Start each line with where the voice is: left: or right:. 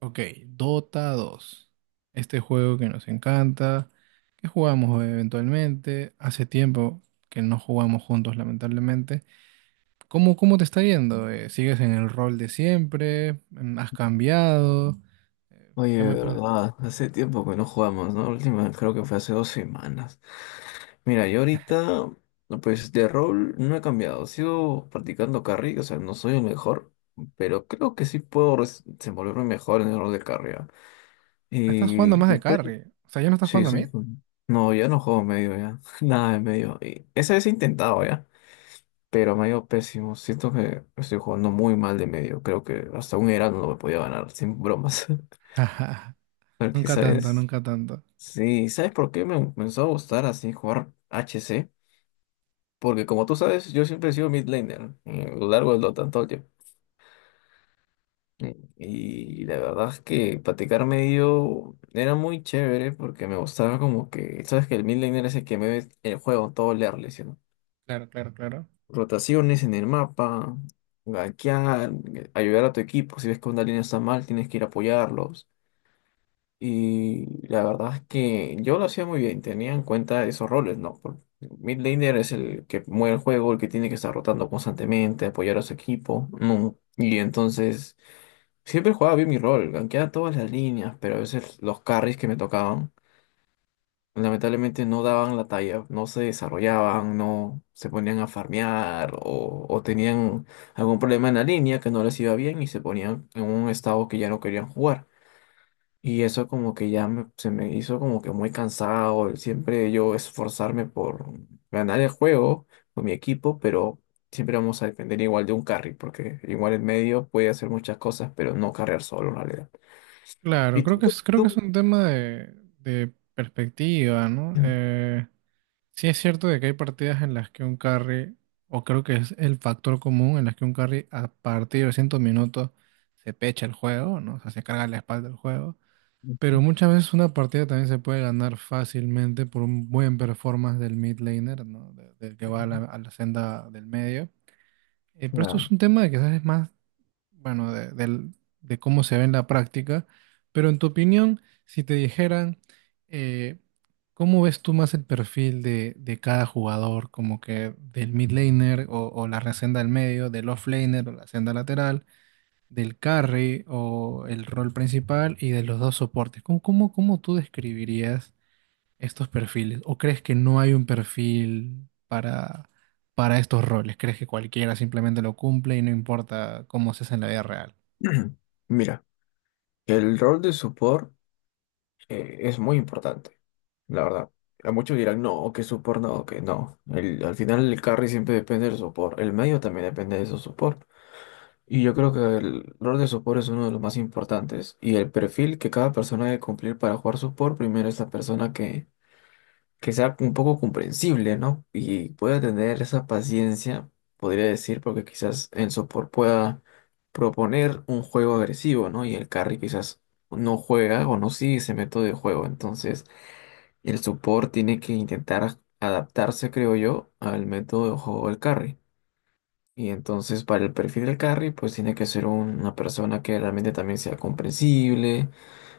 right: Ok, Dota dos, este juego que nos encanta, que jugamos eventualmente. Hace tiempo que no jugamos juntos, lamentablemente. ¿Cómo te está yendo? ¿sigues en el rol de siempre? ¿Has cambiado? Eh,
left: Oye,
right: ¿Qué
left: de
right: me puedes...?
left: verdad, hace tiempo que no jugamos, ¿no? La última creo que fue hace 2 semanas. Mira, yo ahorita, pues de rol no he cambiado, sigo practicando carry, o sea, no soy el mejor, pero creo que sí puedo desenvolverme mejor en el rol de carry. ¿Ah?
right: Ah, estás
left: Y
right: jugando más
left: y
right: de
left: creo-
right: carry. O sea, ¿ya no estás
left: sí,
right: jugando a
left: sí.
right: mid?
left: Pues, no, ya no juego medio, ya. Nada de medio. Y esa vez he intentado, ya, pero me ha ido pésimo. Siento que estoy jugando muy mal de medio. Creo que hasta un Heraldo no me podía ganar, sin bromas. Porque,
right: Nunca tanto,
left: ¿sabes?
right: nunca tanto.
left: Sí, ¿sabes por qué me empezó a gustar así jugar HC? Porque como tú sabes, yo siempre he sido mid laner, a lo largo de lo tanto yo. Y la verdad es que platicar medio era muy chévere porque me gustaba como que, sabes que el mid laner es el que me ve el juego todo leerle, ¿sí no?
right: Claro, claro, claro.
left: Rotaciones en el mapa, gankear, ayudar a tu equipo, si ves que una línea está mal, tienes que ir a apoyarlos. Y la verdad es que yo lo hacía muy bien, tenía en cuenta esos roles, ¿no? Mid laner es el que mueve el juego, el que tiene que estar rotando constantemente, apoyar a su equipo, ¿no? Y entonces siempre jugaba bien mi rol, ganqueaba todas las líneas, pero a veces los carries que me tocaban lamentablemente no daban la talla, no se desarrollaban, no se ponían a farmear, o tenían algún problema en la línea que no les iba bien y se ponían en un estado que ya no querían jugar. Y eso como que ya se me hizo como que muy cansado, el siempre yo esforzarme por ganar el juego con mi equipo, pero siempre vamos a depender igual de un carry, porque igual el medio puede hacer muchas cosas, pero no carrear solo en realidad.
right: Claro,
left: Y
right: creo
left: tú,
right: que es, creo que es
left: tú-
right: un tema de perspectiva, ¿no? Sí es cierto de que hay partidas en las que un carry, o creo que es el factor común en las que un carry a partir de 100 minutos se pecha el juego, ¿no? O sea, se carga la espalda del juego. Pero muchas veces una partida también se puede ganar fácilmente por un buen performance del mid laner, ¿no? Del que va a la senda del medio. Pero esto
left: Ah.
right: es un tema de que quizás es más bueno, de, de cómo se ve en la práctica, pero en tu opinión, si te dijeran, eh, ¿cómo ves tú más el perfil de cada jugador, como que del mid laner o la senda del medio, del off laner o la senda lateral, del carry o el rol principal y de los dos soportes? ¿Cómo tú describirías estos perfiles? ¿O crees que no hay un perfil para estos roles, ¿crees que cualquiera simplemente lo cumple y no importa cómo se hace en la vida real?
left: Mira, el rol de support, es muy importante, la verdad. A muchos dirán, no, que support no, que no. El- al final el carry siempre depende del support, el medio también depende de su support. Y yo creo que el rol de support es uno de los más importantes. Y el perfil que cada persona debe cumplir para jugar support, primero es la persona que sea un poco comprensible, ¿no? Y pueda tener esa paciencia, podría decir, porque quizás el support pueda proponer un juego agresivo, ¿no? Y el carry quizás no juega o no sigue ese método de juego. Entonces, el support tiene que intentar adaptarse, creo yo, al método de juego del carry. Y entonces para el perfil del carry, pues tiene que ser un- una persona que realmente también sea comprensible,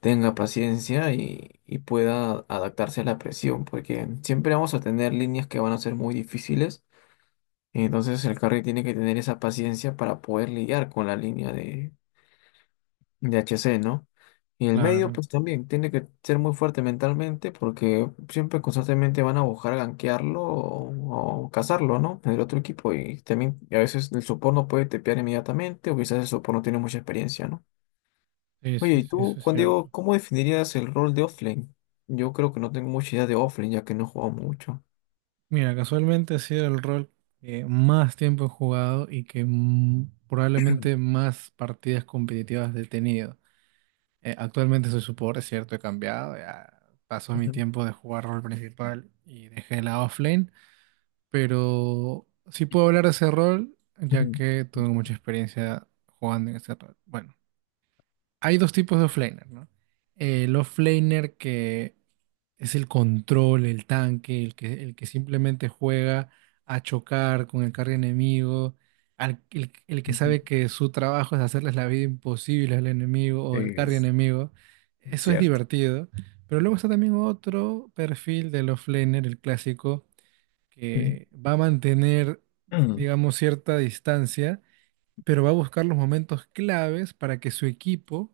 left: tenga paciencia y pueda adaptarse a la presión, porque siempre vamos a tener líneas que van a ser muy difíciles. Y entonces el carry tiene que tener esa paciencia para poder lidiar con la línea de HC, ¿no? Y el medio,
right: Claro,
left: pues también tiene que ser muy fuerte mentalmente porque siempre constantemente van a buscar gankearlo o cazarlo, ¿no? En el otro equipo. Y también a veces el support no puede tepear inmediatamente o quizás el support no tiene mucha experiencia, ¿no?
right: sí,
left: Oye,
right: sí,
left: ¿y
right: sí,
left: tú,
right: eso es
left: Juan Diego,
right: cierto.
left: cómo definirías el rol de offlane? Yo creo que no tengo mucha idea de offlane ya que no he jugado mucho.
right: Mira, casualmente ha sido el rol que más tiempo he jugado y que probablemente más partidas competitivas he tenido. Actualmente soy support, es cierto, he cambiado, ya pasó mi
left: Ujú.
right: tiempo de jugar rol principal y dejé la offlane, pero sí puedo hablar de ese rol ya
left: Ujú,
right: que
left: ujú,
right: tuve mucha experiencia jugando en ese rol. Bueno, hay dos tipos de offlaner, ¿no? El offlaner que es el control, el tanque, el que simplemente juega a chocar con el carry enemigo, el que
left: ujú.
right: sabe que su trabajo es hacerles la vida imposible al enemigo o al carry
left: Es
right: enemigo. Eso es
left: cierto.
right: divertido. Pero luego está también otro perfil del offlaner, el clásico,
left: Ujú.
right: que va a mantener, digamos, cierta distancia, pero va a buscar los momentos claves para que su equipo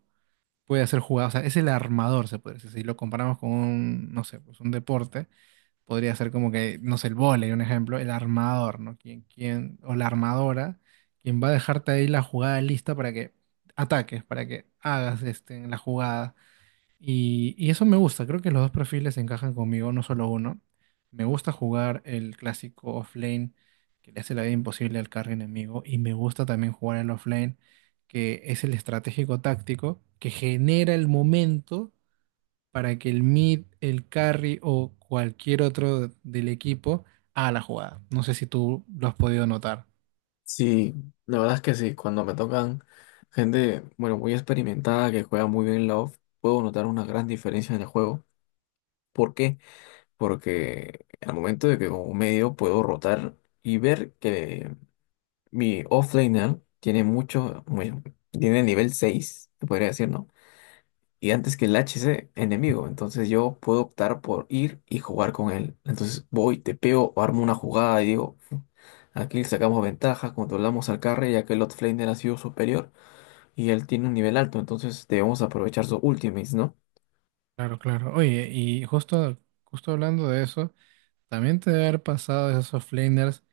right: puede hacer jugadas, o sea, es el armador, se puede decir. Si lo comparamos con un, no sé, pues un deporte, podría ser como que, no sé, el vóley, un ejemplo, el armador, ¿no? Quien, quien, o la armadora, quien va a dejarte ahí la jugada lista para que ataques, para que hagas este, la jugada. Y eso me gusta, creo que los dos perfiles encajan conmigo, no solo uno. Me gusta jugar el clásico offlane que le hace la vida imposible al carry enemigo y me gusta también jugar el offlane que es el estratégico táctico que genera el momento para que el mid, el carry o cualquier otro del equipo haga la jugada. No sé si tú lo has podido notar.
left: Sí, la verdad es que sí, cuando me tocan gente, bueno, muy experimentada que juega muy bien Love, puedo notar una gran diferencia en el juego. ¿Por qué? Porque al momento de que como medio puedo rotar y ver que mi offlaner tiene mucho, bueno, tiene nivel 6, se podría decir, ¿no? Y antes que el HC enemigo, entonces yo puedo optar por ir y jugar con él. Entonces voy, tepeo o armo una jugada y digo... Aquí sacamos ventaja, controlamos al carry ya que el offlaner ha sido superior y él tiene un nivel alto, entonces debemos aprovechar sus ultimates, ¿no?
right: Claro, claro. Oye, y justo hablando de eso, también te debe haber pasado de esos offlaners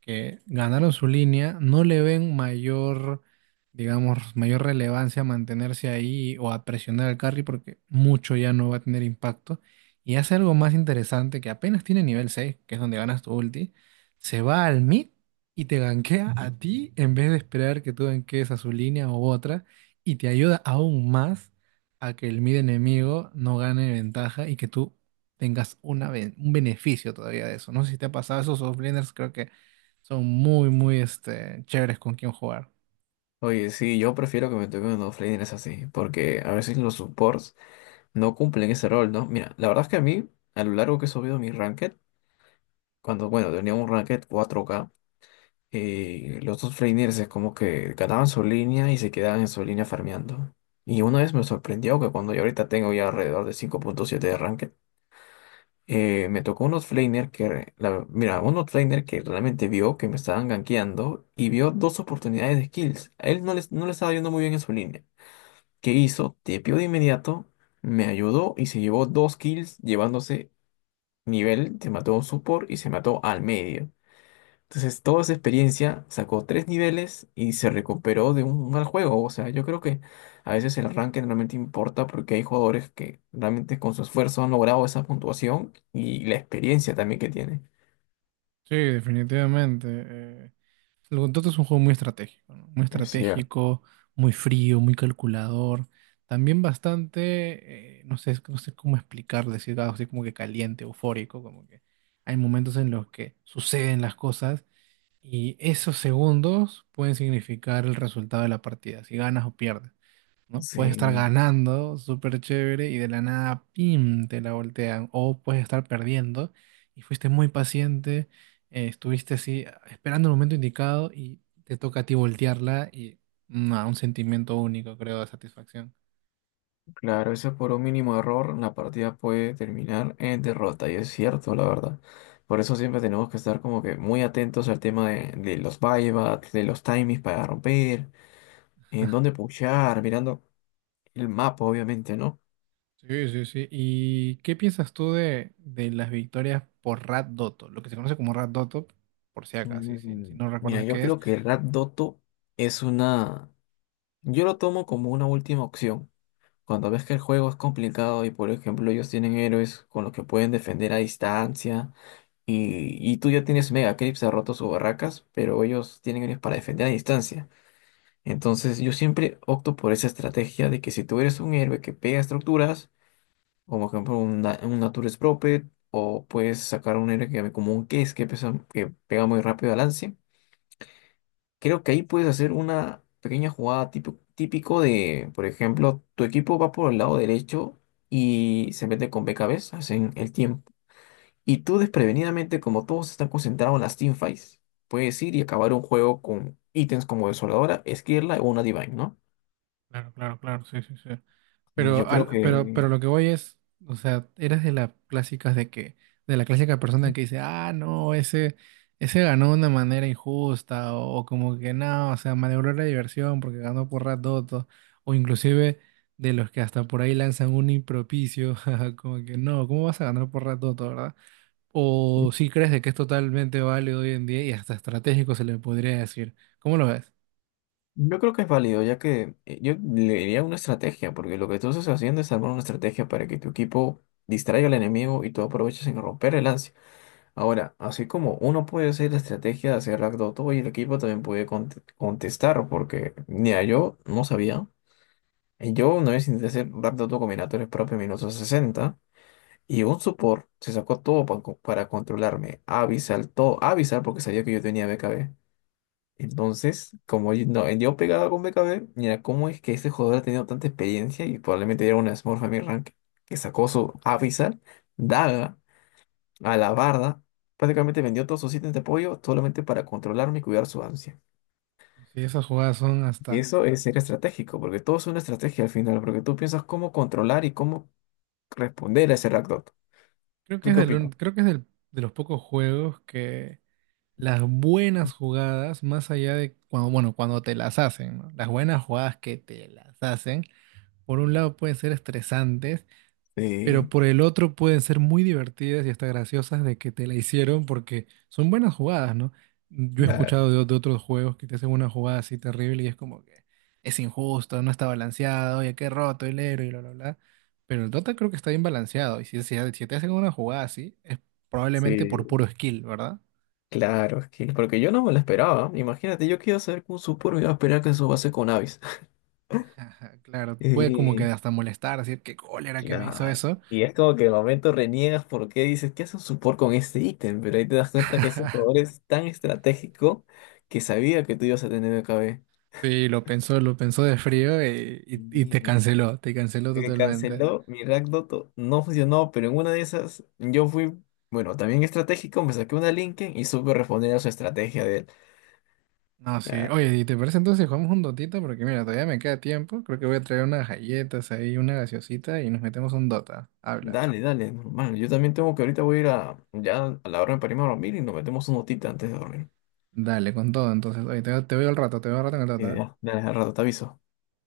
right: que ganaron su línea, no le ven mayor, digamos, mayor relevancia a mantenerse ahí o a presionar al carry porque mucho ya no va a tener impacto. Y hace algo más interesante que apenas tiene nivel 6 que es donde ganas tu ulti, se va al mid y te gankea a ti en vez de esperar que tú gankees a su línea u otra y te ayuda aún más a que el mid enemigo no gane ventaja y que tú tengas una, un beneficio todavía de eso. No sé si te ha pasado esos offlaners, creo que son muy este, chéveres con quien jugar.
left: Oye, sí, yo prefiero que me toquen los laners así, porque a veces los supports no cumplen ese rol, ¿no? Mira, la verdad es que a mí, a lo largo que he subido mi ranked, cuando, bueno, tenía un ranked 4K, los dos laners es como que ganaban su línea y se quedaban en su línea farmeando. Y una vez me sorprendió que cuando yo ahorita tengo ya alrededor de 5.7 de ranked, me tocó unos flaner que, mira, unos flaner que realmente vio que me estaban gankeando y vio dos oportunidades de kills. A él no le estaba yendo muy bien en su línea. ¿Qué hizo? Tepeó de inmediato, me ayudó y se llevó dos kills, llevándose nivel, se mató a un support y se mató al medio. Entonces, toda esa experiencia sacó tres niveles y se recuperó de un mal juego. O sea, yo creo que a veces el ranking realmente importa porque hay jugadores que realmente con su esfuerzo han logrado esa puntuación y la experiencia también que tienen.
right: Sí, definitivamente. El Gontoto es un juego muy estratégico, ¿no? Muy
left: Es cierto.
right: estratégico, muy frío, muy calculador. También bastante, no sé, no sé cómo explicarlo, decir algo así como que caliente, eufórico, como que hay momentos en los que suceden las cosas y esos segundos pueden significar el resultado de la partida, si ganas o pierdes. ¿No? Puedes estar
left: Sí,
right: ganando, súper chévere, y de la nada, ¡pim!, te la voltean. O puedes estar perdiendo y fuiste muy paciente, estuviste así esperando el momento indicado y te toca a ti voltearla y no, un sentimiento único, creo, de satisfacción.
left: claro, eso por un mínimo error la partida puede terminar en derrota y es cierto, la verdad. Por eso siempre tenemos que estar como que muy atentos al tema de los buybacks, de los timings para romper, en dónde pushar, mirando el mapa, obviamente, ¿no?
right: Sí, sí, sí. ¿Y qué piensas tú de las victorias por Rat Dotto? Lo que se conoce como Rat Dotto, por si acaso, si no
left: Mira,
right: recuerdas
left: yo
right: qué es.
left: creo que Rap Doto es una... Yo lo tomo como una última opción. Cuando ves que el juego es complicado y, por ejemplo, ellos tienen héroes con los que pueden defender a distancia y tú ya tienes Mega Creeps, ha roto sus barracas, pero ellos tienen héroes para defender a distancia. Entonces yo siempre opto por esa estrategia de que si tú eres un héroe que pega estructuras, como por ejemplo un, un Nature Prophet, o puedes sacar un héroe que, como un Case que pega muy rápido al lance. Creo que ahí puedes hacer una pequeña jugada típico, típico de, por ejemplo, tu equipo va por el lado derecho y se mete con BKBs, hacen el tiempo. Y tú desprevenidamente, como todos están concentrados en las teamfights, puedes ir y acabar un juego con ítems como Desoladora, Esquirla o una Divine, ¿no?
right: Claro, claro, claro, sí, sí, sí.
left: Y yo
right: Pero,
left: creo
right: al- pero, pero
left: que,
right: lo que voy es, o sea, eres de las clásicas de que, de la clásica persona que dice, ah, no, ese ganó de una manera injusta, o como que no, o sea, malogró la diversión porque ganó por ratoto, o inclusive de los que hasta por ahí lanzan un impropicio, jaja, como que no, ¿cómo vas a ganar por ratoto, verdad? O si crees de que es totalmente válido hoy en día y hasta estratégico se le podría decir. ¿Cómo lo ves?
left: yo creo que es válido, ya que, yo le diría una estrategia, porque lo que tú estás haciendo es armar una estrategia para que tu equipo distraiga al enemigo y tú aproveches en romper el lance. Ahora, así como uno puede hacer la estrategia de hacer ragdoll todo y el equipo también puede contestar, porque mira, yo no sabía. Y yo una vez intenté hacer ragdoll combinatorios propios en minutos 60 y un support se sacó todo para controlarme. Avisal, todo, avisar porque sabía que yo tenía BKB. Entonces, como yo, no, yo pegaba con BKB, mira, ¿cómo es que este jugador ha tenido tanta experiencia y probablemente era una Smurf a mi rank que sacó su avisar, daga? A la barda, prácticamente vendió todos sus ítems de apoyo solamente para controlarme y cuidar su ansia.
right: Si esas jugadas son
left: Y
right: hasta
left: eso es ser estratégico, porque todo es una estrategia al final, porque tú piensas cómo controlar y cómo responder a ese Rakdos.
right: Creo que
left: ¿Tú
right: es
left: qué
right: del un-
left: opinas?
right: creo que es del- de los pocos juegos que las buenas jugadas, más allá de cuando, bueno, cuando te las hacen, ¿no? Las buenas jugadas que te las hacen, por un lado pueden ser estresantes pero
left: Sí,
right: por el otro pueden ser muy divertidas y hasta graciosas de que te la hicieron porque son buenas jugadas, ¿no? Yo he
left: claro.
right: escuchado de otros juegos que te hacen una jugada así terrible y es como que es injusto, no está balanceado, oye, qué roto el héroe y bla, bla, bla. Pero el Dota creo que está bien balanceado y si te hacen una jugada así es probablemente por
left: Sí,
right: puro skill, ¿verdad?
left: claro, es que porque yo no me lo esperaba. Imagínate, yo qué iba a hacer con Supor, iba a esperar que su base con Avis.
right: Ajá, claro, puede como que
left: Eh,
right: hasta molestar, decir qué cólera que me hizo
left: Claro.
right: eso.
left: Y es como que de momento reniegas porque dices, ¿qué hace un support con este ítem? Pero ahí te das cuenta que ese jugador es tan estratégico que sabía que tú ibas a tener BKB.
right: Sí, lo pensó de frío y, y
left: Y
right: te canceló totalmente.
left: canceló mi Rakdoto, no funcionó, pero en una de esas yo fui, bueno, también estratégico, me saqué una Linken y supe responder a su estrategia de, él.
right: No, sí.
left: ah,
right: Oye, ¿y te parece entonces si jugamos un dotita? Porque mira, todavía me queda tiempo. Creo que voy a traer unas galletas ahí, una gaseosita y nos metemos un dota. Habla.
left: Dale, dale, normal, yo también tengo que ahorita voy a ir a, ya a la hora de parirme a dormir y nos metemos un notita antes de dormir.
right: Dale, con todo entonces. Oye, te veo al rato, te veo al rato en el dota.
left: Y ya,
right: ¿Eh?
left: dale, al rato te aviso.